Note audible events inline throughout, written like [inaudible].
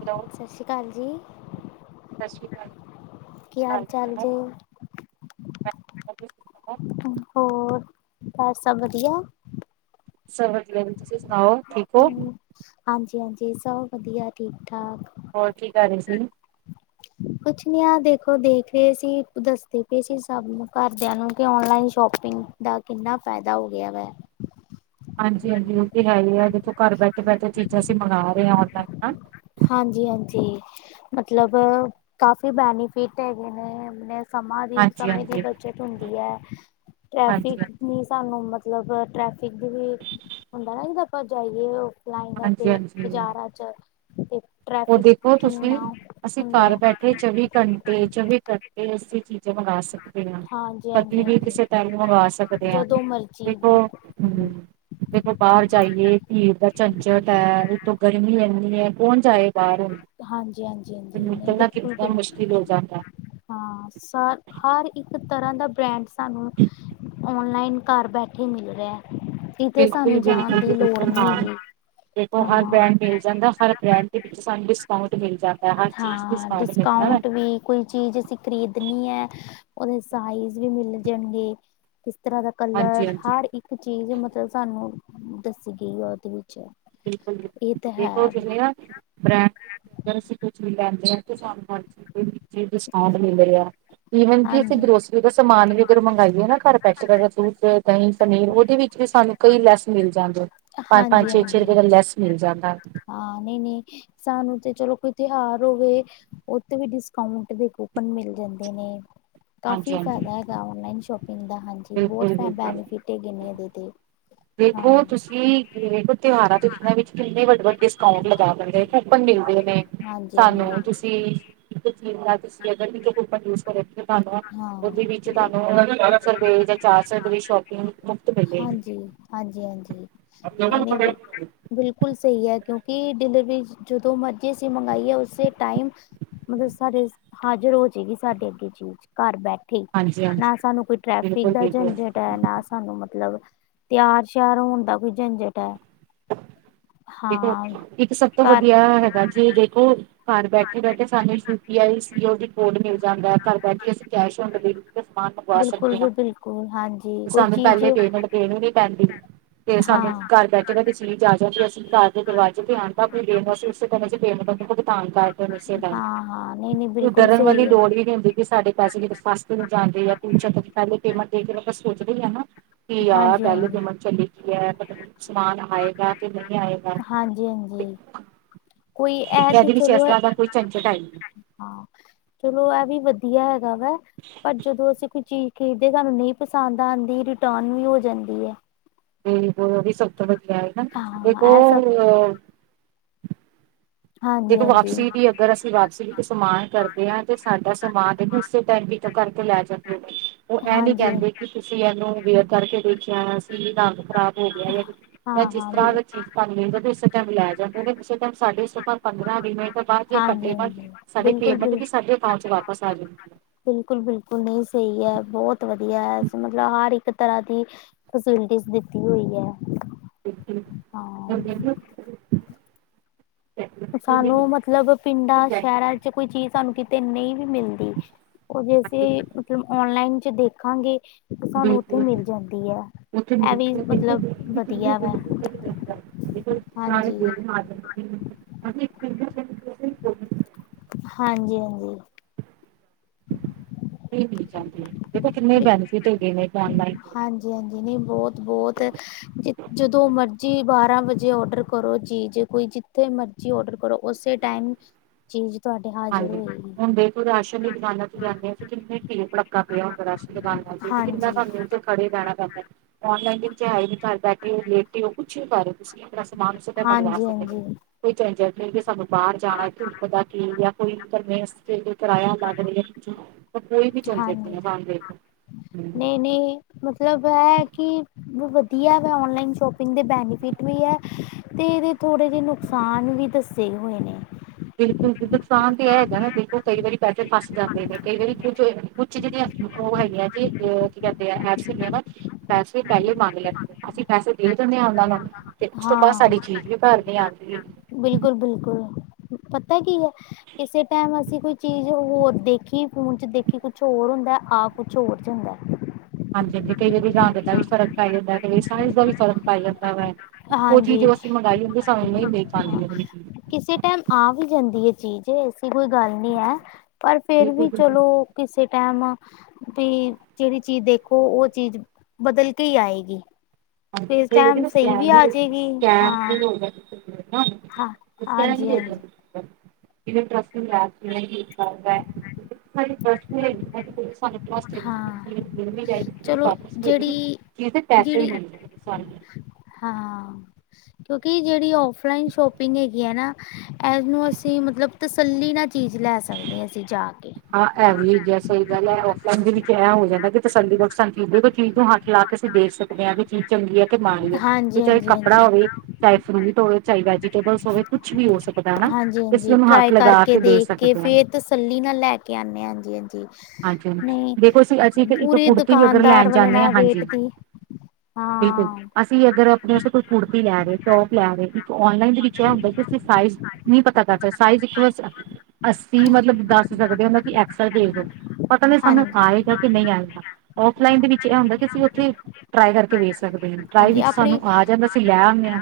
Hello ਸਤਿ ਸ਼੍ਰੀ ਅਕਾਲ ਜੀ ਸਤਿ ਸ੍ਰੀ ਕੀ ਅਕਾਲ ਹਾਲ ਚਾਲ ਜੀ [unintelligible] ਹੋਰ ਘਰ ਸਭ ਵਧੀਆ ਸਭ ਵਧੀਆ ਤੁਸੀਂ ਸੁਣਾਓ ਠੀਕ ਹੋ ਹਾਂਜੀ ਹਾਂਜੀ ਸਭ ਵਧੀਆ ਠੀਕ ਠਾਕ ਹੋਰ ਕੀ ਕਰ ਰਹੇ ਸੀ ਕੁਛ ਨੀ ਆ ਦੇਖੋ ਦੇਖ ਰਹੇ ਸੀ ਦੱਸਦੇ ਪਏ ਸੀ ਸਭ ਨੂੰ ਘਰਦਿਆਂ ਨੂੰ ਕਿ ਆਨਲਾਈਨ ਸ਼ੋਪਿੰਗ ਦਾ ਕਿੰਨਾ ਫਾਇਦਾ ਹੋ ਗਿਆ ਵਾ ਹਾਂਜੀ -ਹਾਂਜੀ ਉਹ ਤੇ ਹੈ ਹੀ ਦੇਖੋ ਘਰ ਬੈਠੇ ਬੈਠੇ ਚੀਜ਼ਾਂ ਅਸੀਂ ਮੰਗਾ ਰਹੇ ਔਨਲਾਈਨ ਹਾਂਜੀ ਹਾਂਜੀ ਮਤਲਬ ਕਾਫੀ ਬੈਨੀਫਿਟ ਹੈਗੇ ਨੇ ਸਮਾਂ ਦੀ ਹਾਂਜੀ ਸਮੇਂ ਦੀ ਹਾਂਜੀ ਬੱਚਤ ਹੁੰਦੀ ਹੈ ਟ੍ਰੈਫਿਕ ਹਾਂਜੀ ਨਹੀਂ ਸਾਨੂੰ ਮਤਲਬ ਟ੍ਰੈਫਿਕ ਦਾ ਵੀ ਹੁੰਦਾ ਨਾ ਜਿਦਾ ਆਪਾਂ ਜਾਈਏ ਲ ਤੇ ਹਾਂਜੀ ਹਾਂਜੀ ਬਾਜ਼ਾਰਾਂ ਚ [unintelligible] ਉਹ ਦੇਖੋ ਤੁਸੀਂ ਕਿੰਨਾ ਅਸੀਂ ਹੁੰਦਾ ਹੈ ਘਰ ਬੈਠੇ ਚੌਵੀ ਘੰਟੇ ਚੌਵੀ ਕਰਕੇ ਅਸੀਂ ਚੀਜ਼ਾਂ ਮੰਗਾ ਸਕਦੇ [unintelligible] ਹਾਂਜੀ ਪਤੀ ਹਾਂਜੀ ਵੀ ਕਿਸੇ ਟਾਈਮ ਮੰਵਾ ਹਾਂਜੀ ਸਕਦੇ ਹਾਂ ਜਦੋਂ ਮਰਜ਼ੀ ਦੇਖੋ ਬਿਲਕੁਲ ਹ [unintelligible] ਦੇਖੋ ਬਾਹਰ ਜਾਈਏ ਭੀੜ ਦਾ ਝੰਜਟ ਹੈ ਉਤੋਂ ਗਰਮੀ ਇੰਨੀ ਹੈ ਕੌਣ ਜਾਏ ਬਾਹਰੋਂ ਹਾਂਜੀ ਹਾਂਜੀ ਹਾਂਜੀ ਨਹੀਂ ਨਿਕਲਣਾ ਬਿਲਕੁਲ ਕਿੰਨਾ ਬਿਲਕੁਲ ਮੁਸ਼ਕਿਲ ਹੋ ਜਾਂਦਾ ਹਾਂ ਹਰ ਇੱਕ ਤਰ੍ਹਾਂ ਦਾ ਬ੍ਰੈਂਡ ਸਾਨੂੰ ਓਨਲਾਈਨ ਘਰ ਬੈਠੇ ਮਿਲ ਰਿਹਾ ਕਿਤੇ ਬਿਲਕੁਲ ਸਾਨੂੰ ਜਾਣ ਬਿਲਕੁਲ ਜੀ ਦੀ ਲੋੜ ਬਿਲਕੁਲ ਨਹੀਂ ਹਾਂ ਹੈਗੀ ਦੇਖੋ ਹਰ ਹਾਂ ਬ੍ਰੈਂਡ ਮਿਲ ਜਾਂਦਾ ਹਰ ਬ੍ਰੈਂਡ ਦੇ ਵਿੱਚ ਸਾਨੂੰ ਡਿਸਕਾਊਂਟ ਮਿਲਦਾ ਹਰ ਚੀਜ਼ ਹਾਂ ਡਿਸਕਾਊਂਟ ਕਰਣਾ ਵੈਂ [unintelligible] ਵੀ ਕੋਈ ਚੀਜ਼ ਅਸੀਂ ਖ਼ਰੀਦਣੀ ਹੈ ਉਹਦੇ ਸਾਈਜ਼ ਵੀ ਮਿਲ ਜਾਣਗੇ ਤਰ੍ਹਾਂ ਦਾ ਹਾਂਜੀ ਕਲਰ ਹਾਂਜੀ ਹਰ ਇੱਕ ਚੀਜ਼ ਮਤਲਬ ਸਾਨੂੰ ਦੱਸੀ ਗਈ ਆ ਉਹਦੇ ਵਿੱਚ ਬਿਲਕੁਲ ਬਿਲਕੁਲ ਇਹ ਤਾਂ ਦੇਖੋ ਹੈ ਚਲਿਆ ਬ੍ਰ ਅਗਰ ਅਸੀਂ ਕੁਝ ਵੀ ਲੈਂਦੇ ਆ ਤੇ ਸਾਨੂੰ ਹਰ ਚੀਜ਼ ਦੇ ਵਿਚ ਡਿਸਕਾਊਂਟ ਮਿਲ ਰਿਹਾ। ਈਵਨ ਕਿ ਅਸੀਂ ਹਾਂਜੀ ਗਰੋਸਰੀ। ਜੇ ਤੇ ਸਮਾਨ ਵੀ ਅਗਰ ਮੰਗਾਈਏ ਨਾ ਘਰ ਬੈਠੇ ਦਾ ਦੁੱਧ ਦਹੀਂ ਪਨੀਰ ਉਹਦੇ ਵਿੱਚ ਵੀ ਸਾਨੂੰ ਕਈ ਲੈਸ ਮਿਲ ਜਾਂਦੀ ਪੰਜ ਹਾਂਜੀ ਪੰਜ ਛੇ ਛੇ ਹਾਂਜੀ ਰੁਪਏ ਦਾ ਲੈਸ ਮਿਲ ਜਾਂਦਾ। ਹਾਂ ਨਹੀਂ-ਨਹੀਂ ਸਾਨੂੰ ਤੇ ਚਲੋ ਕੋਈ ਤਿਉਹਾਰ ਹੋਵੇ। ਉਥੇ ਵੀ ਡਿਸਕਾਊਂਟ ਦੇ ਕੂਪਨ ਮਿਲ ਜਾਂਦੇ ਨੇ। ਹਾਂਜੀ ਕਾਫੀ ਹਾਂਜੀ ਫਾਇਦਾ ਹੈਗਾ ਔਨਲਾਈਨ ਸ਼ੋਪਿੰਗ ਦਾ ਹਾਂਜੀ ਬਹੁਤ ਬਿਲਕੁਲ ਬੈਨੀਫਿਟ ਹੈਗੇ ਨੇ ਇਹਦੇ ਤੇ। ਹਾਂ ਦੇਖੋ ਤੁਸੀਂ [unintelligible] ਤਿਉਹਾਰਾਂ ਦੇ ਵਿੱਚ ਕਿੰਨੇ ਵੱਡੇ ਵੱਡੇ ਡਿਸਕਾਉਂਟ ਲਗਾ ਦਿੰਦੇ ਕੂਪਨ ਮਿਲਦੇ ਨੇ। ਹਾਂਜੀ ਹਾਂਜੀ ਸਾਨੂੰ ਤੁਸੀਂ ਇੱਕ ਚੀਜ਼ ਤੁਸੀਂ ਅਗਰ ਕੂਪਨ ਯੂਜ ਕਰੋ ਤੁਹਾਨੂੰ ਹਾਂ ਉਹਦੇ ਵਿੱਚ ਤੁਹਾਨੂੰ ਬਾਰਾਂ ਸੌ ਰੁਪਏ ਜਾਂ ਚਾਰ ਸੌ ਰੁਪਏ ਸ਼ੋਪਿੰਗ ਮੁਫ਼ਤ ਮਿਲੇਗੀ। ਹਾਂਜੀ ਹਾਂਜੀ ਹਾਂਜੀ ਨਹੀਂ ਹਾਂਜੀ ਨਹੀਂ ਬਿਲਕੁਲ ਸਹੀ ਹੈ ਕਿਉਂਕਿ ਡਿਲਵਰੀ ਜਦੋਂ ਮਰਜ਼ੀ ਅਸੀ ਮੰਗਾਈਏ ਉਸੇ ਟਾਈਮ ਮਤਲਬ ਸਾਡੇ ਹਾਜ਼ਰ ਹੋਏਗੀ ਸਾਡੇ ਅੱਗੇ ਚੀਜ਼। ਘਰ ਬੈਠੇ। ਹਾਂਜੀ ਨਾ ਸਾਨੂੰ ਕੋਈ ਟ੍ਰੈਫਿਕ ਬਿਲਕੁਲ ਦਾ ਬਿਲਕੁਲ ਝੰਜਟ ਹੈ ਨਾ ਸਾਨੂੰ ਮਤਲਬ ਤਿਆਰ ਸ਼ਿਆਰ ਹੋਣ ਦਾ ਕੋਈ ਝੰਜਟ ਹੈ। ਦੇਖੋ ਹਾਂ ਇੱਕ ਸਭ ਤੋਂ ਘਰ ਵਧੀਆ ਹੈਗਾ ਜੀ ਦੇਖੋ। ਘਰ ਬੈਠੇ ਬੈਠੇ ਸਾਨੂੰ U P I COD code ਮਿਲ ਜਾਂਦਾ ਘਰ ਬੈਠੇ ਅਸੀਂ ਕੈਸ਼ ਆਨ ਡਿਲੀਵਰੀ ਸਮਾਨ ਮੰਗਵਾ ਬਿਲਕੁਲ ਸਕਦੇ ਹਾਂ। ਵੀ ਬਿਲਕੁਲ ਹਾਂਜੀ ਕੋਈ ਸਾਨੂੰ ਚੀਜ਼ ਪਹਿਲੇ ਪੇਮੈਂਟ ਦੇਣੀ ਨਹੀਂ ਪੈਂਦੀ। ਤੇ ਹਾਂ ਸਾਨੂੰ ਘਰ ਬੈਠੇ ਬੈਠੇ ਚੀਜ਼ ਆ ਜਾਂਦੀ ਐ। ਘਰ ਦੇ ਦਰਵਾਜ਼ੇ ਤੇ ਆਉਣ ਦਾ ਫੇਰ [unintelligible] ਭੁਗਤਾਨ ਕਰ ਕਿਸੇ ਦਾ ਹਾਂ ਹਾਂ ਨਹੀਂ ਨਹੀਂ ਤਾਂ ਬਿਲਕੁਲ ਡਰਨ ਵਾਲੀ ਸਹੀ ਹੈ ਲੋੜ ਵੀ ਨਹੀਂ ਹੁੰਦੀ। ਵੀ ਸਾਡੇ ਪੈਸੇ ਕਿਤੇ ਫਸ ਤੇ ਨਹੀਂ ਜਾਂਦੇ ਆ ਜਾਂ ਪਹਿਲੇ ਪੇਮੈਂਟ ਦੇ ਕੇ ਆਪਾਂ ਸੋਚਦੇ ਹੀ ਆ ਨਾ। ਕੀ ਯਾਰ ਹਾਂਜੀ ਪਹਿਲੇ [inaudible] ਹਾਂਜੀ ਕੀ ਹੈ। ਮਤਲਬ ਸਮਾਨ ਆਏਗਾ ਕਿ ਨਹੀਂ। ਆਏਗਾ ਹਾਂਜੀ-ਹਾਂਜੀ ਕੋਈ ਇਹ ਤੇ ਇਹਦੇ ਵਿੱਚ ਇਸ ਚਲੋ। ਤਰ੍ਹਾਂ ਦਾ ਕੋਈ ਝੰਜਟ ਹੈ ਨਹੀਂ ਹਾਂ। ਚਲੋ ਇਹ ਵੀ ਵਧੀਆ ਹੈਗਾ ਵਾ, ਪਰ ਜਦੋਂ ਅਸੀਂ ਕੋਈ ਚੀਜ਼ ਕਿਸੇ ਵੇਲੇ ਸਾਨੂੰ ਨਹੀਂ ਪਸੰਦ ਆਉਂਦੀ। ਰਿਟਰਨ ਵੀ ਹੋ ਜਾਂਦੀ ਹੈ। ਤੇ ਉਹ ਵੀ ਸਭ ਤੋਂ ਵਧੀਆ ਹੈ ਨਾ ਇੱਕ ਹਾਂ ਇਹ ਸਭ ਉਹ ਅ ਦੇਖੋ ਹਾਂਜੀ-ਹਾਂਜੀ, ਵਾਪਸੀ ਦੀ ਅਗਰ ਅਸੀਂ ਵਾਪਸੀ ਵੀ ਕੋਈ ਸਮਾਨ ਕਰਦੇ ਹਾਂ। ਤੇ ਸਾਡਾ ਸਮਾਨ, ਇਹਨੂੰ ਉਸੇ ਟਾਈਮ ਉਸੇ ਟਾਈਮ ਪਿਕ ਕਰਕੇ ਲੈ ਜਾਂ। ਉਹ ਇਹ ਨੀ ਹਾਂਜੀ ਕਹਿੰਦੇ ਕਿ। ਤੁਸੀਂ ਯੇਲੋ ਨੂੰ ਵੀਅਰ ਕਰਕੇ ਦੇਖਿਆ ਸੀ ਰੰਗ ਖਰਾਬ ਹੋ ਗਿਆ ਜਾਂ ਜਿਸ ਹਾਂ-ਹਾਂ ਤਰ੍ਹਾਂ ਬਿਲ ਦਾ ਚੀਜ਼ ਭ ਇਸੇ ਟਾਈਮ ਲੈ ਜਾਂਦਾ ਨੇੇ ਟਾਈਮ ਸਾਡੇ। ਪੰਦਰਾਂ-ਵੀਹ ਮਿੰਟ ਬਾਅਦ ਜਾਂ ਘੰਟੇ ਬਾਅਦ, ਹਾਂਜੀ-ਹਾਂਜੀ ਬਿਲਕੁਲ ਹਾਂਜੀ ਹਾਂਜੀ ਸਾਡੇ ਬਿਲਕੁਲ ਪੇਮੈਂਟ ਬਿਲ ਵੀ ਸਾਡੇ ਅਕਾਊਂਟ ਚ ਵਾਪਸ ਆ ਜਾਣਗੀ। ਬਿਲਕੁਲ-ਬਿਲਕੁਲ ਨਹੀਂ ਸਹੀ ਹੈ, ਬਹੁਤ ਵਧੀਆ ਹੈ ਸਮਝ ਆ ਰਹੀ ਇੱਕ ਤਰ੍ਹਾਂ ਦੀ ਫੈਸਿਲਿਟੀਜ ਦਿੱਤੀ ਹੋਈ ਹੈ। ਸਾਨੂੰ ਮਤਲਬ ਪਿੰਡਾਂ, ਸ਼ਹਿਰਾਂ ਚ ਕੋਈ ਚੀਜ਼ ਸਾਨੂੰ ਕਿਤੇ ਨਹੀਂ ਵੀ ਮਿਲਦੀ। ਉਹ ਵੀ ਅਸੀਂ ਮਤਲਬ ਆਨਲਾਈਨ ਚ ਦੇਖਾਂਗੇ। ਸਾਨੂੰ ਉੱਥੇ ਬਿਲਕੁਲ ਮਿਲ ਜਾਂਦੀ ਹੈ। ਉੱਥੇ ਇਹ ਵੀ ਬਿਲਕੁਲ ਮਤਲਬ ਇੱਥੇ ਵਧੀਆ ਵਾ ਬਿਲਕੁਲ ਸਾਰੇ ਹਾਂਜੀ। ਬੋਲਣ [inaudible] [inaudible] ਹਾਂਜੀ-ਹਾਂਜੀ। [unintelligible] ਦੇਖੋ ਕਿੰਨੇ ਬੈਨੀਫਿਟ ਹੈਗੇ ਨੇ ਇਹਦੇ ਆਨਲਾਈਨ। ਹਾਂਜੀ-ਹਾਂਜੀ ਨਹੀਂ ਬਹੁਤ-ਬਹੁਤ ਜ ਜਦੋਂ ਮਰਜੀ ਬਾਰਾਂ ਵਜੇ ਆਰਡਰ ਕਰੋ ਚੀਜ਼ ਕੋਈ ਜਿੱਥੇ ਮਰਜੀ ਆਰਡਰ ਕਰੋ ਉਸੇ ਟਾਈਮ ਚੀਜ਼ ਤੁਹਾਡੇ ਹੱਥ ਹਾਂਜੀ ਹੁਣ ਦੇਖੋ ਰਾਸ਼ਨ ਦੀ ਦੁਕਾਨਾਂ ਚ ਜਾਂਦੇ ਹਾਂ ਤੇ ਕਿੰਨਾ ਪੀੜ ਭੜੱਕਾ ਪਿਆ ਹੁੰਦਾ ਰਾਸ਼ਨ ਦੁਕਾਨਾਂ ਚ ਕਿੰਨਾ ਹਾਂਜੀ ਸਾਨੂੰ ਉਥੇ ਖੜੇ ਰਹਿਣਾ ਪੈਂਦਾ ਔਨਲਾਈਨ ਦੇ ਵਿਚ ਹੈ ਹੀ ਨਹੀਂ ਘਰ ਬੈਠੇ ਲੇ ਉਹ ਕੁਛ ਵੀ ਕਰ ਤੁਸੀਂ ਆਪਣਾ ਸਮਾਨ ਸਿੱਧਾ ਮੰਗਵਾ ਹਾਂਜੀ ਸਕਦੇ ਹੋ ਹਾਂਜੀ ਕੋਈ ਝੰਜਟ ਨਹੀਂ ਵੀ ਸਾਨੂੰ ਬਾਹਰ ਜਾਣਾ ਧੂਪ ਦਾ ਕੀ ਜਾਂ ਕੋਈ [inaudible] ਜੇ ਕੋਈ ਫੜਾਇਆ ਹੁੰਦਾ [inaudible] ਤਾਂ ਕੋਈ ਵੀ ਚਲ ਜ ਹਾਂਜੀ ਨਹੀਂ-ਨਹੀਂ ਮਤਲਬ ਇਹ ਕਿ ਵਧੀਆ ਵਾ ਔਨਲਾਈਨ ਸ਼ੋਪਿੰਗ ਦੇ ਬੈਨੀਫਿਟ ਵੀ ਹੈ। ਅਤੇ ਇਹਦੇ ਥੋੜ੍ਹੇ ਜਿਹੇ ਨੁਕਸਾਨ ਵੀ ਦੱਸੇ ਹੋਏ ਨੇ। ਬਿਲਕੁਲ ਨੁਕਸਾਨ ਤੇ ਇਹ ਹੈਗਾ ਨਾ ਬਿਲਕੁਲ ਕਈ ਵਾਰੀ ਪੈਸੇ ਫਸ ਜਾਂਦੇ ਨੇ। ਕਈ ਵਾਰੀ ਕੁੱਝ ਕੁਛ ਜਿਹੜੀਆਂ ਉਹ ਹੈਗੀਆਂ ਜੀ ਕੀ ਕਹਿੰਦੇ ਆ ਐਪਸ ਹੈਗੀਆਂ ਵਾ। ਪੈਸੇ ਪਹਿਲੇ ਮੰਗ ਲੈਂਦੇ ਆ। ਅਸੀਂ ਪੈਸੇ ਦੇ ਦਿੰਦੇ ਹਾਂ ਉਹਨਾਂ ਨੂੰ। ਤੇ ਉਸ ਤੋਂ ਬਾਅਦ ਹਾਂ ਸਾਡੀ ਚੀਜ਼ ਵੀ ਘਰ ਨਹੀਂ ਆਉਂਦੀ। ਬਿਲਕੁਲ-ਬਿਲਕੁਲ ਪਤਾ ਕੀ ਹੈ। ਕਿਸੇ ਟਾਈਮ ਅਸੀਂ ਕੋਈ ਚੀਜ਼ ਹੋਰ ਦੇਖੀ। ਫੋਨ ਚ ਦੇਖੀ ਕੁਛ ਹੋਰ ਹੁੰਦਾ ਆ ਕੁਛ ਹੋਰ ਜਾਂਦਾ ਹੈ। ਹਾਂਜੀ-ਹਾਂਜੀ ਕਈ ਵਾਰੀ ਰੰਗ ਦਾ ਵੀ ਫਰਕ ਪੈ ਜਾਂਦਾ ਕਈ ਵਾਰੀ ਸਾਈਜ਼ ਦਾ ਵੀ ਫਰਕ ਪੈ ਜਾਂਦਾ ਵਾ। ਉਹ ਚੀਜ਼ ਹਾਂਜੀ ਜੋ ਅਸੀਂ ਮੰਗਾਈ ਹੁੰਦੀ ਸਾਨੂੰ ਨਹੀਂ ਮਿਲ ਪਾਉਂਦੀ ਉਹ ਚੀਜ। ਤੇ ਆ ਵੀ ਜਾਂਦੀ ਹੈ ਚੀਜ਼ ਐਸੀ ਕੋਈ ਗੱਲ ਨਹੀਂ ਹੈ ਪਰ ਫਿਰ ਬਿਲਕੁਲ ਵੀ ਬਿਲਕੁਲ ਚਲੋ ਕਿਸੇ ਟਾਈਮ ਵੀ ਜਿਹੜੀ ਚੀਜ਼ ਦੇਖੋ ਉਹ ਚੀਜ਼ ਬਦਲ ਕੇ ਹੀ ਆਏਗੀ। ਤੇ ਇਸ ਟਾਈਮ ਸਹੀ ਵੀ ਆ ਜਾਏਗੀ ਹਾਂ ਹਾਂ [unintelligible] ਕੁਛ ਕਹਿਣਗੇ ਹਾਂਜੀ ਉੱਧਰ ਹਾਂਜੀ ਕਿਂਵੇਂ ਟ੍ਰਸ੍ਟ ਨੀ ਯਾਰ, ਕਿਂਵੇਂ ਕੀ ਕਰਦੇ, [unintelligible] ਤੁਹਾਡਾ ਟ੍ਰਸ੍ਟ ਏ ਚੀਜ਼ ਹਾਂ ਮਿਲ ਵੀ ਜਾਏਗੀ, ਚਲੋ ਵਾਪਿਸ ਵੀ ਹੋਜੇਗੀ, ਜਿਹੜੀ ਚੀਜ ਦੇ ਪੈਸੇ ਵੀ ਜਿਹੜੀ ਮਿਲਣਗੇ। ਸਾੰਨੁਂ ਹਾਂ, ਕਿਉਂਕਿ ਜਿਹੜੀ ਔਫਲਾਈਨ ਸ਼ੋਪਿੰਗ ਹੈਗੀ ਹੈ ਨਾ ਐਤ ਨੂੰ ਅਸੀਂ ਮਤਲਬ ਤਸੱਲੀ ਨਾ ਚੀਜ਼ ਲੈ ਸਕਦੇ ਹਾਂ, ਅਸੀਂ ਜਾਕੇ। ਹਾਂ, ਐ ਵੀ ਸਹੀ ਗੱਲ ਹੈ, ਔਫਲਾਈਨ ਦੇ ਵਿੱਚ ਐਂ ਹੋ ਜਾਂਦਾ ਕਿ, ਤਸੱਲੀ ਨਾਲ ਕੋਈ ਚੀਜ਼ ਨੂੰ ਲਾਕੇ ਅਸੀਂ ਦੇਖ ਸਕਦੇ ਹਾਂ, ਵੀ ਚੀਜ਼ ਚੰਗੀ ਆ ਕੀ ਮਾਣੀ ਆ, ਤੇ ਹਾਂਜੀ ਚਾਹੇ ਹਾਂਜੀ ਹਾਂਜੀ ਕੱਪੜਾ ਹੋਵੇ, ਚਾਹੇ ਫਰੂਟ ਹੋਵੇ, ਚਾਹੇ ਵੈਜੀਟੇਬਲਸ ਹੋਵੇ ਕੁਛ ਵੀ ਹੋ ਸਕਦਾ ਹਨਾ, ਹਾਂਜੀ ਹਾਂਜੀ ਇਸਨੂੰ ਹੱਥ ਟਰਾਈ ਕਰਕੇ ਲਗਾਕੇ ਦੇਖ ਕੇ ਸਕਦੇ ਹਾਂ ਫੇਰ ਤਸੱਲੀ ਨਾਲ ਲੈਕੇ ਆਂਨੇ ਹਾਂ, ਹਾਂਜੀ-ਹਾਂਜੀ। ਹਾਂਜੀ-ਹਾਂਜੀ, ਦੇਖੋ ਅਸੀਂ, ਅਸੀਂ ਇੱਕ ਕੁੜਤੀ ਵੀ ਅਗਰ ਦੁਕਾਨਦਾਰ ਲੈਣ ਵਾਲੇ ਜਾਂਨੇ ਹਾਂ, ਨਾਲ ਰੇਟ ਹਾਂਜੀ ਦੀ ਬਿਲਕੁਲ, ਹਾਂ ਅਸੀਂ ਅਗਰ ਅਪਣੇ ਵਾਸਤੇ ਕੋਈ ਕੂੜਤੀ ਲੈ ਰਹੇ, ਟੌਪ ਲੈ ਰਹੇ ਔਨਲਾਈਨ ਦੇ ਵਿੱਚੋ ਅਹ ਤੁਸੀ ਸਾਈਜ਼ ਨਹੀਂ ਪਤਾ ਕਰ ਸਕਦੇ, ਸਾਈਜ਼ ਇੱਕ ਬਸ ਅੱਸੀ ਮਤਲਬ ਦੱਸ ਸਕਦੇ ਹਾਂ, ਕਿ ਐਕਸਲ ਭੇਜਦੋ, ਪਤਾ ਨਹੀਂ ਸਾਨੂੰ ਹਾਂਜੀ ਆਏਗਾ ਕਿ ਨਹੀਂ ਆਇਗਾ, ਔਫਲਾਈਨ ਦੇ ਵਿੱਚ ਇਹ ਹੁੰਦਾ ਕਿ ਅਸੀਂ ਉੱਥੇ ਟ੍ਰਾਈ ਕਰਕੇ ਵੇਖ ਦੇ ਟ੍ਰਾਈ ਹਾਂਜੀ ਵਿੱਚ ਸਾਨੂੰ ਆਪਣੀ ਆ ਜਾਂਦਾ ਅਸੀਂ ਲੈ ਆਨੇ ਹਾਂ,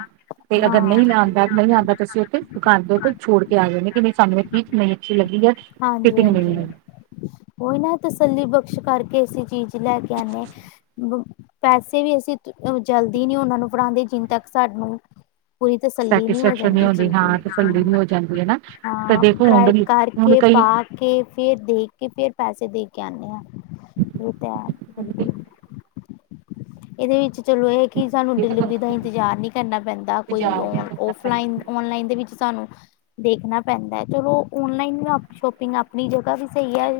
ਤੇ ਅਗਰ ਹਾਂ ਨਈ ਆਂਦਾ, ਨਈ ਆਉਂਦਾ ਤੇ ਅਸੀਂ ਉੱਥੇ ਦੁਕਾਨ ਤੇ ਕੋਈ ਛੋੜਕੇ ਆ ਜਾਂਨੇ ਆ, ਕਿ ਸਾਨੂੰ ਚੀਜ਼ ਨਈ ਅੱਛੀ ਲੱਗੀ ਹੈ ਹਾਂਜੀ, ਫਿਟਿੰਗ ਨਹੀਂ ਹਾਂਜੀ, ਉਹੀ ਨਾ ਤਸੱਲੀ ਬਖਸ਼ ਕਰਕੇ ਅਸੀਂ ਚੀਜ਼ ਲੈਕੇ ਆਂਨੇ ਆ ਪੈਸੇ ਵੀ ਅਸੀਂ ਜਲਦੀ ਨੀ ਉਹਨਾਂ ਨੂੰ ਫੜਾਂਦੇ, ਜਿਨ ਤੱਕ ਸਾਨੂੰ ਪੂਰੀ ਤਸੱਲੀ ਨਹੀਂ ਹੋ ਸੈਟਿਸਫੈਕਸ਼ਨ ਜਾਂਦੀ ਹੁੰਦੀ ਚੀਜ ਹਾਂ ਦੀ, ਤਸੱਲੀ ਹੂੰ, ਨਹੀਂ ਹੋ ਜਾਂਦੀ ਹੈ ਨਾ ਤਾਂ ਹਾਂ, ਦੇਖੋ ਹੁਣ ਟ੍ਰਾਈ ਵੀ ਹੁਣ ਕਰਕੇ ਕਈ ਪਾਕੇ, ਫੇਰ ਦੇਖਕੇ, ਫੇਰ ਪੈਸੇ ਦੇਕੇ ਆਂਨੇ ਹਾਂ। ਓਹ ਤੇ, ਹੈ, ਬਿਲਕੁਲ। ਇਹਦੇ ਵਿੱਚ ਚਲੋ, ਇਹ ਕਿ ਸਾਨੂੰ ਡਿਲੀਵਰੀ ਦਾ ਇੰਤਜ਼ਾਰ ਨਹੀਂ ਕਰਨਾ ਪੈਂਦਾ, ਕੋਈ ਬਾਜ਼ਾਰ ਵੀ ਕਰਨਾ ਪੈਂਦਾ ਔਨ--ਔਫਲਾਈਨ ਔਨਲਾਈਨ ਦੇ ਵਿੱਚ ਸਾਨੂੰ ਦੇਖਣਾ ਪੈਂਦਾ ਹੈ। ਚਲੋ, ਔਨਲਾਈਨ ਵੀ ਸ਼ੋਪਿੰਗ ਆਪਣੀ ਜਗ੍ਹਾ ਵੀ ਸਹੀ ਹੈ।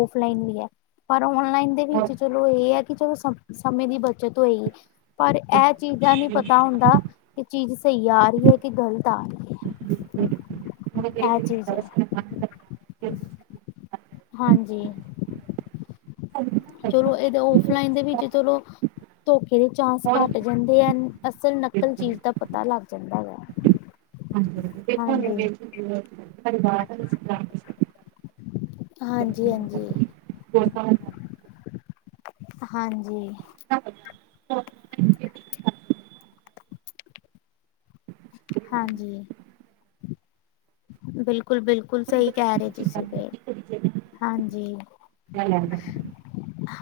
ਔਫਲਾਈਨ ਵੀ ਹੈ, ਪਰ ਔਨਲਾਈਨ ਦੇ ਵਿੱਚ ਚਲੋ ਇਹ ਆ ਕਿ ਚਲੋ, ਸਮੇਂ ਦੀ ਬੱਚਤ ਹੋਈ, ਪਰ ਐ ਚੀਜ਼ ਦਾ ਨਹੀਂ ਪਤਾ ਹੁੰਦਾ ਕਿ ਚੀਜ਼ ਸਹੀ ਆ ਰਹੀ ਏ, ਕਿ ਗ਼ਲਤ ਆ ਰਹੀ ਏ। ਮ [unintelligible] ਹਾਂਜੀ। ਚਲੋ, ਇਹ‌ ਤਾ ਔਫਲਾਈਨ ਦੇ ਵਿੱਚ ਚਲੋ ਧੋਖੇ ਦੇ ਚਾਂਸ ਘੱਟ ਜਾਂਦੇ ਆ, ਅਸਲ, ਨਕਲ ਚੀਜ਼ ਦਾ ਪਤਾ ਲੱਗ ਜਾਂਦਾ ਵੈ। ਹਾਜੀ, ਦੇਖੋ [unintelligible] ਬ ਹਾਂਜੀ ਹਾਂਜੀ ਦੋ ਸਾਲਾਂ ਤੋਂ ਹਾਂਜੀ। [inaudible] ਹਾਂਜੀ। ਬਿਲਕੁਲ-ਬਿਲਕੁਲ ਸਹੀ ਕਹਿ ਰਹੇ ਤੁਸੀਂ ਤੇ, ਹਾਂਜੀ।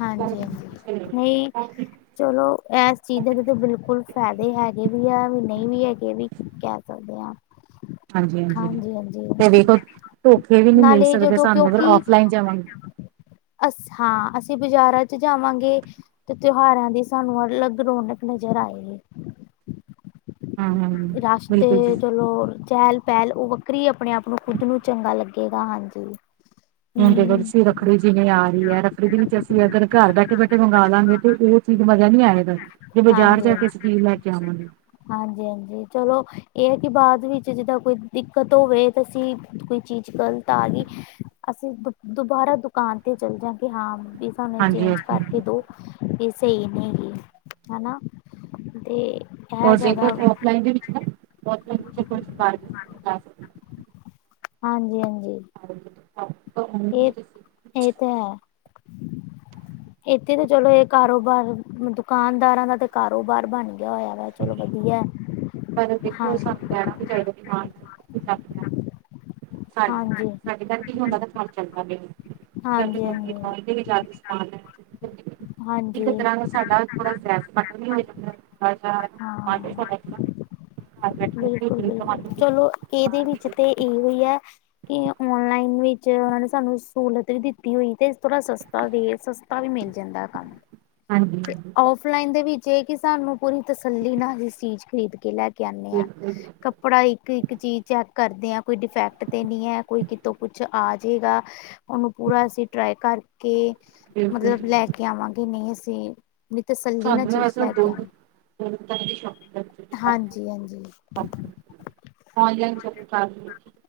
ਹਾਂਜੀ, ਹਾਂਜੀ, ਨਹੀਂ ਚਲੋ, ਐਸ ਚੀਜ਼ ਦੇ ਤਾਂ ਬਿਲਕੁਲ ਫਾਇਦੇ ਹੈਗੇ ਵੀ ਹੈਗੇ ਵੀ ਆ, ਨਹੀਂ ਵੀ ਹੈਗੇ, ਵੀ ਕਹਿ ਸਕਦੇ ਹਾਂ। ਹਾਂਜੀ-ਹਾਂਜੀ, ਹਾਂਜੀ ਹਾਂਜੀ ਤੇ ਵੇਖੋ ਧੋਖੇ ਵੀ ਨੀ ਮਿਲ ਨਾਲੇ ਸਕਦੇ ਜਦੋਂ ਸਾਨੂੰ, ਅਗਰ ਕਿਉਂਕਿ ਔਫਲਾਈਨ ਜਾਵਾਂਗੇ। ਅਸ ਹਾਂ। ਅਸੀਂ ਬਜ਼ਾਰਾਂ'ਚ ਜਾਵਾਂਗੇ ਤੇ, ਤਿਉਹਾਰਾਂ ਦੀ ਸਾਨੂੰ ਅਲੱਗ ਰੌਣਕ ਨਜ਼ਰ ਆਏਗੀ। ਹਾਂ ਹਾਂ ਬਿਲਕੁਲ ਰਾਸਤੇ ਜੀ ਚਲੋ ਚਹਿਲ-ਪਹਿਲ, ਉਹ ਵੱਖਰੀ ਆਪਣੇ-ਆਪ ਨੂੰ ਖੁਦ ਨੂੰ ਚੰਗਾ ਲੱਗੇਗਾ, ਹਾਂਜੀ। ਮੁੰਡੇ ਦਾ ਹਮ ਸੀ ਰੱਖ ਖੜੀ ਜਿਵੇਂ ਆ ਰਹੀ ਹੈ, ਰੱਖੜੀ ਵਿੱਚ ਅਸੀਂ ਅਗਰ ਘਰ ਬੈਠੇ-ਬੈਠੇ ਮੰਗਾਲਾਂਗੇ ਤੇ ਉਹ ਚੀਜ਼ ਮਜ਼ਾ ਨਹੀਂ ਆਇਗਾ। ਤੇ, ਬਜ਼ਾਰ ਹਾਂਜੀ ਹਾਂਜੀ ਜਾਕੇ ਅਸੀਂ ਕੀ ਲੈਕੇ ਆਵਾਂਗੇ? ਹਾਂਜੀ-ਹਾਂਜੀ, ਚਲੋ, ਇਹ ਹੈ ਕਿ ਬਾਅਦ ਵਿੱਚ ਜਿੱਦਾਂ ਕੋਈ ਦਿੱਕਤ ਹੋਵੇ ਤਾਂ ਅਸੀਂ ਕੋਈ ਚੀਜ਼ ਗਲਤ ਆ ਗੀ, ਅਸੀਂ ਦੁਬ ਦੁਬਾਰਾ ਦੁਕਾਨ ਤੇ ਚੱਲ ਜਾਗੇ। ਹਾਂ, ਬੀ ਸਾਨੂੰ ਇਹ ਹਾਂਜੀ ਚੇਂਜ ਹਾਂਜੀ ਕਰਕੇ ਦੋ, ਬੀ ਇਹ ਸਹੀ ਨੀ ਗੀ ਹੈ ਨਾ ਤੇ ਜ਼ਿਆਦਾ [unintelligible] ਹਾਂਜੀ, ਹਾਂਜੀ। [unintelligible] ਇਹ, ਇਹ ਤੇ ਹੈ। ਇੱਥੇ ਤੇ ਚਲੋ ਏਹ ਕਾਰੋਬਾਰ, ਦੁਕਾਨਦਾਰਾਂ ਦਾ ਤੇ ਕਾਰੋਬਾਰ ਬਣ ਵਧ ਹੋਇਆ ਵਾ, ਚਲੋ ਵਧੀਆ। ਪਰ ਹਾਂ ਦੇਖੋ ਸਾਨੂੰ ਕਹਿਣਾ ਵੀ ਚਾਹੀਦਾ ਕਿ [inaudible] ਸਾਡ, ਸਾਡੇ ਕਰਕੇ ਈ ੳਨਾ ਦਾ ਕਾਨ ਚੱਲਦਾ ਪੇ [unintelligible] [unintelligible] ਇੱਕ ਹਾਂਜੀ-ਹਾਂਜੀ-ਹਾਂਜੀ-ਹਾਂਜੀ ਤਰਾ ਦਾ ਹਾਂ ਬਿਲਕੁਲ ਬਿਲਕੁਲ [unintelligible] [unintelligible] ਚਲੋ ਇਹਦੇ ਵਿਚ ਨਿਕਲ ਤੇ ਕੇ ਬੜਾ ਏਹੋ ਈ ਐ ਏ ਔਨਲਾਈਨ ਵਿੱਚ ਉਹਨਾਂ ਨੇ ਸਾਨੂੰ ਸਹੂਲਤ ਵੀ ਦਿੱਤੀ ਹੋਈ ਤੇ ਥੋੜ੍ਹਾ ਸਸ [unintelligible] ਦੇ ਸਸਤਾ ਵੀ ਮਿਲ ਜਾਂਦਾ ਹੈਗਾ। [unintelligible] [inaudible] ਤੇ ਹਾਂਜੀ ੳਫਲਾਈਨ ਦੇ ਵਿੱਚ ਇਹ ਵੇਖ ਕਿ ਸਾਨੂੰ ਪੂਰੀ ਤਸੱਲੀ ਨਾਲ ਹੀ ਚੀਜ਼ ਖਰੀਦ ਕੇ ਲੈ ਕੇ ਆਨੇ ਆ ਬਿਲਕੁਲ ਜੀ ਪੜ੍ਹਾਈ ਇੱਕ-ਇੱਕ ਚੀਜ਼ ਚੈੱਕ ਕਰਦੇ ਆ ਕੋਈ ਡਿਫੈਕਟ ਤੇ ਨਹੀਂ ਹੈ ਕੋਈ ਕਿਤੋਂ ਕੁਛ ਆ ਜੇਗਾ ਉਹਨੂੰ ਪੂਰਾ ਅਸੀਂ ਟਰਾਈ ਕਰਕੇ, ਬਿਲਕੁਲ ਮਤਲਬ ਜੀ ਲੈ ਕੇ ਆਵਾਂਗੇ ਨਹੀਂ ਅਸੀਂ ਵੀ ਤਸੱਲੀ ਨਾਲ ਸਾਨੂੰ ਨਾ ਚੀਜ਼ ਵੈਸੇ ਲੈ ਕੇ ਆਵ ਦੋਨੋਂ [inaudible] ਹਾਂਜੀ, ਹਾਂਜੀ ਔਫਲਾਈਨ [unintelligible]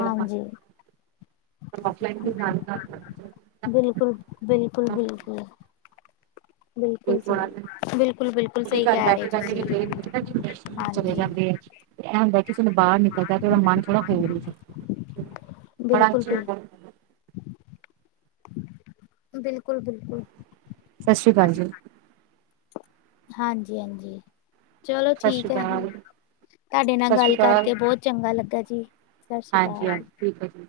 ਹਾਂਜੀ ਬਿਲਕੁਲ, ਬਿਲਕੁਲ, ਬਿਲਕੁਲ [unintelligible] ੜ ਬਿਲਕੁਲ ਸਹੀ। ਬਿਲਕੁਲ ਬਿਲਕੁਲ ਉਹਦੇ ਸਹੀ ਘਰ ਕਹਿ ਰਹੇ ਬੈਠੇ-ਬੈਠੇ ਤੁਸੀਂ ਵੀ ਕ [unintelligible] ਚਲੇ ਹਾਂਜੀ। ਜਾਂਦੇ ਆ ਤੇ ਇਹ ਹੁੰਦਾ ਕਿ ਚਲੋ ਬਾਹਰ ਨਿਕਲਦੇ ਥੋੜਾ ਤੇ ਉਹਦਾ ਮਨ ਥੋੜਾ ਹੋ ਬੜਾ ਬਿਲਕੁਲ ਅਛੇ ਬਿਲ ਬਿਲਕੁਲ, ਬਿਲਕੁਲ ਸਸ ਸ੍ਰੀ ਕਾਲ ਜੀ ਹਾਂਜੀ ਹਾਂਜੀ ਚਲੋ ਸਤਿ ਸ਼੍ਰੀ ਠੀਕ ਹੈ ਫਿਰ, ਅਕਾਲ ਤਹਾਡੇ ਨਾਲ ਸਤਿ ਸ਼੍ਰੀ ਗੱਲ ਅਕਾਲ ਕਰਕੇ ਬਹੁਤ ਚੰਗਾ ਲੱਗਾ ਜੀ ਸਤਿ ਸ਼੍ਰੀ ਹਾਂਜੀ ਹਾਂਜੀ ਅਕਾਲ। ਠੀਕ ਹੈ ਜੀ